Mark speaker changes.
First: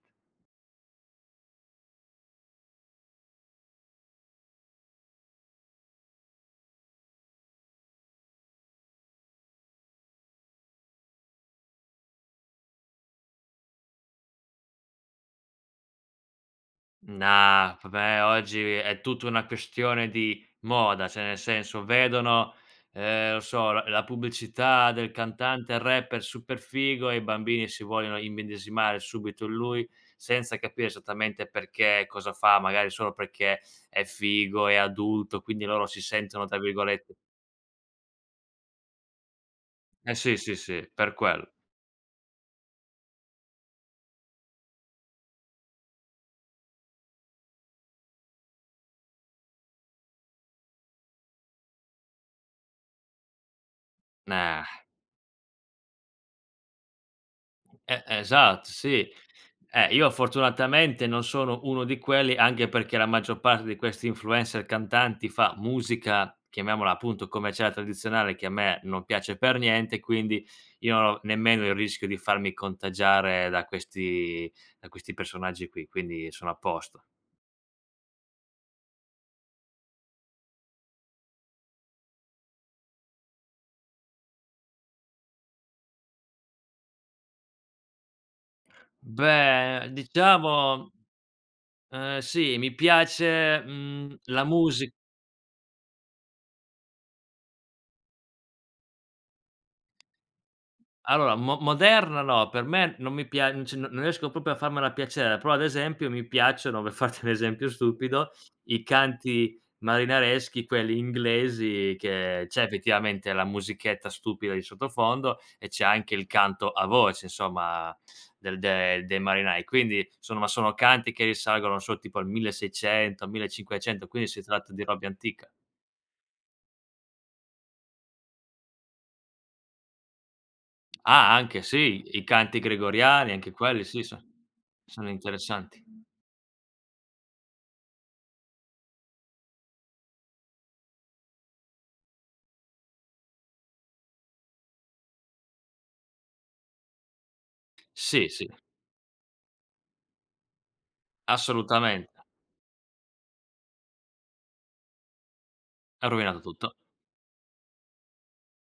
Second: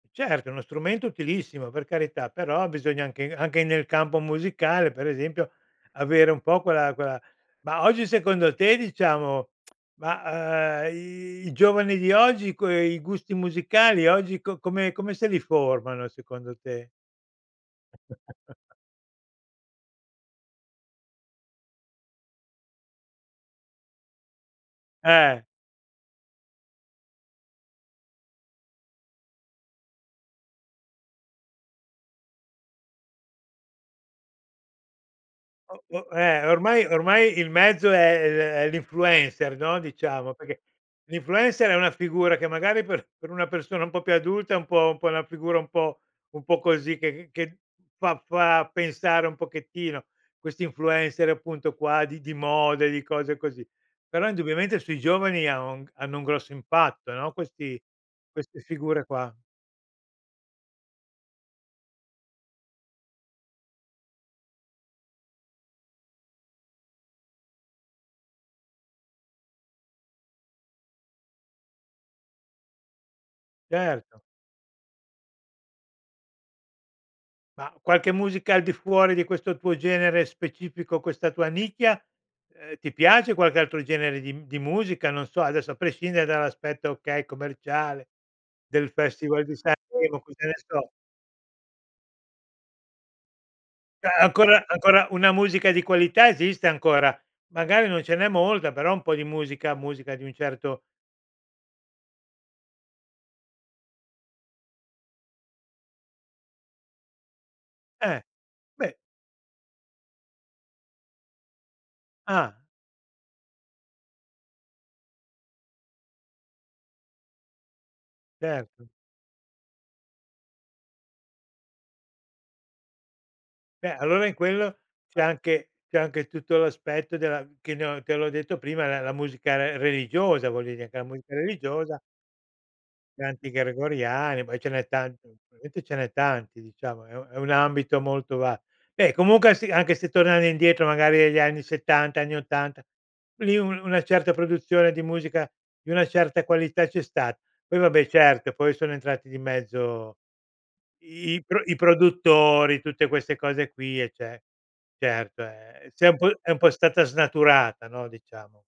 Speaker 1: Certo, è uno strumento utilissimo, per carità, però bisogna anche anche nel campo musicale, per esempio, avere un po' quella quella ma oggi secondo te, diciamo ma, uhm, i giovani di oggi, quei gusti musicali oggi co come come se li formano secondo te?
Speaker 2: No, vabbè, oggi è tutta una questione di moda, cioè nel senso, vedono, ehm, non so, la la pubblicità del
Speaker 1: Eh.
Speaker 2: cantante rapper super figo e i bambini si vogliono immedesimare subito in lui, senza capire esattamente perché e cosa fa, magari solo perché è figo, è adulto, quindi
Speaker 1: O
Speaker 2: loro
Speaker 1: o
Speaker 2: si sentono
Speaker 1: eh,
Speaker 2: tra
Speaker 1: ormai
Speaker 2: virgolette
Speaker 1: ormai il mezzo è è l è l'influencer, no,
Speaker 2: Eh
Speaker 1: diciamo.
Speaker 2: sì, sì,
Speaker 1: Perché
Speaker 2: sì, per quello.
Speaker 1: l'influencer è una figura che magari per per una persona un po' più adulta è un po' un po' una figura un po' un po' così, che che che fa fa pensare un pochettino, questi influencer appunto qua di di moda e di cose così. Però
Speaker 2: Nah.
Speaker 1: indubbiamente sui giovani ha o hanno un grosso impatto, no, questi
Speaker 2: Eh,
Speaker 1: queste
Speaker 2: esat
Speaker 1: figure
Speaker 2: sì.
Speaker 1: qua.
Speaker 2: Eh, io fortunatamente non sono uno di quelli, anche perché la maggior parte di questi influencer cantanti fa musica, chiamiamola appunto commerciale, tradizionale, che a me non piace per niente, quindi io non ho nemmeno il rischio di farmi contagiare da
Speaker 1: Certo.
Speaker 2: questi da questi personaggi qui, quindi sono a posto.
Speaker 1: Ma qualche musica al di fuori di questo tuo genere specifico, questa tua nicchia? Ehm, ti piace qualche altro genere di mhmm, di musica? Non so, adesso a prescindere dall'aspetto, okay, commerciale, del Festival di
Speaker 2: Beh,
Speaker 1: Sanremo, cosa ne so?
Speaker 2: diciamo Eh sì, mi piace,
Speaker 1: Cioè
Speaker 2: mhmm, la
Speaker 1: ancora
Speaker 2: music
Speaker 1: ancora una musica di qualità esiste, ancora. Magari non ce n'è molta però un po' di musica musica di un certo
Speaker 2: Allora, mo moderna no, per me non mi piac m c non riesco proprio a farmela piacere, però ad esempio mi piacciono, per farti un esempio
Speaker 1: Eh,
Speaker 2: stupido, i
Speaker 1: beh.
Speaker 2: canti marinareschi, quelli inglesi, che
Speaker 1: Ah.
Speaker 2: c'è effettivamente la musichetta stupida di sottofondo e c'è anche il canto a voce, insomma, del
Speaker 1: Certo.
Speaker 2: de dei marinai. Quindi, somma sono canti che risalgono, non so, tipo al 1600,
Speaker 1: Beh,
Speaker 2: 1500,
Speaker 1: allora
Speaker 2: quindi
Speaker 1: in
Speaker 2: si tratta
Speaker 1: quello
Speaker 2: di robe
Speaker 1: c'è
Speaker 2: antica.
Speaker 1: anche c'è anche tutto l'aspetto della che ne ho te l'ho detto prima, la la musica re religiosa, voglio dire, che la musica
Speaker 2: Ah, anche
Speaker 1: religiosa
Speaker 2: sì. I canti gregoriani,
Speaker 1: Canti
Speaker 2: anche quelli sì son
Speaker 1: gregoriani, poi ce n'è
Speaker 2: sono
Speaker 1: tanti, probabilmente
Speaker 2: interessanti.
Speaker 1: ce n'è tanti, diciamo, è u è un ambito molto ba beh, comunque a se anche se tornare indietro magari negli anni '70, anni '80, lì u una certa produzione di musica di una certa qualità c'è sta. Poi vabbè,
Speaker 2: Sì, sì.
Speaker 1: certo, poi sono entrati di mezzo i i pro i
Speaker 2: Assolutamente.
Speaker 1: produttori, tutte queste cose qui, eh, ce certo, e e
Speaker 2: Ha
Speaker 1: s'è un po'
Speaker 2: rovinato
Speaker 1: è un po'
Speaker 2: tutto.
Speaker 1: stata snaturata, no, diciamo.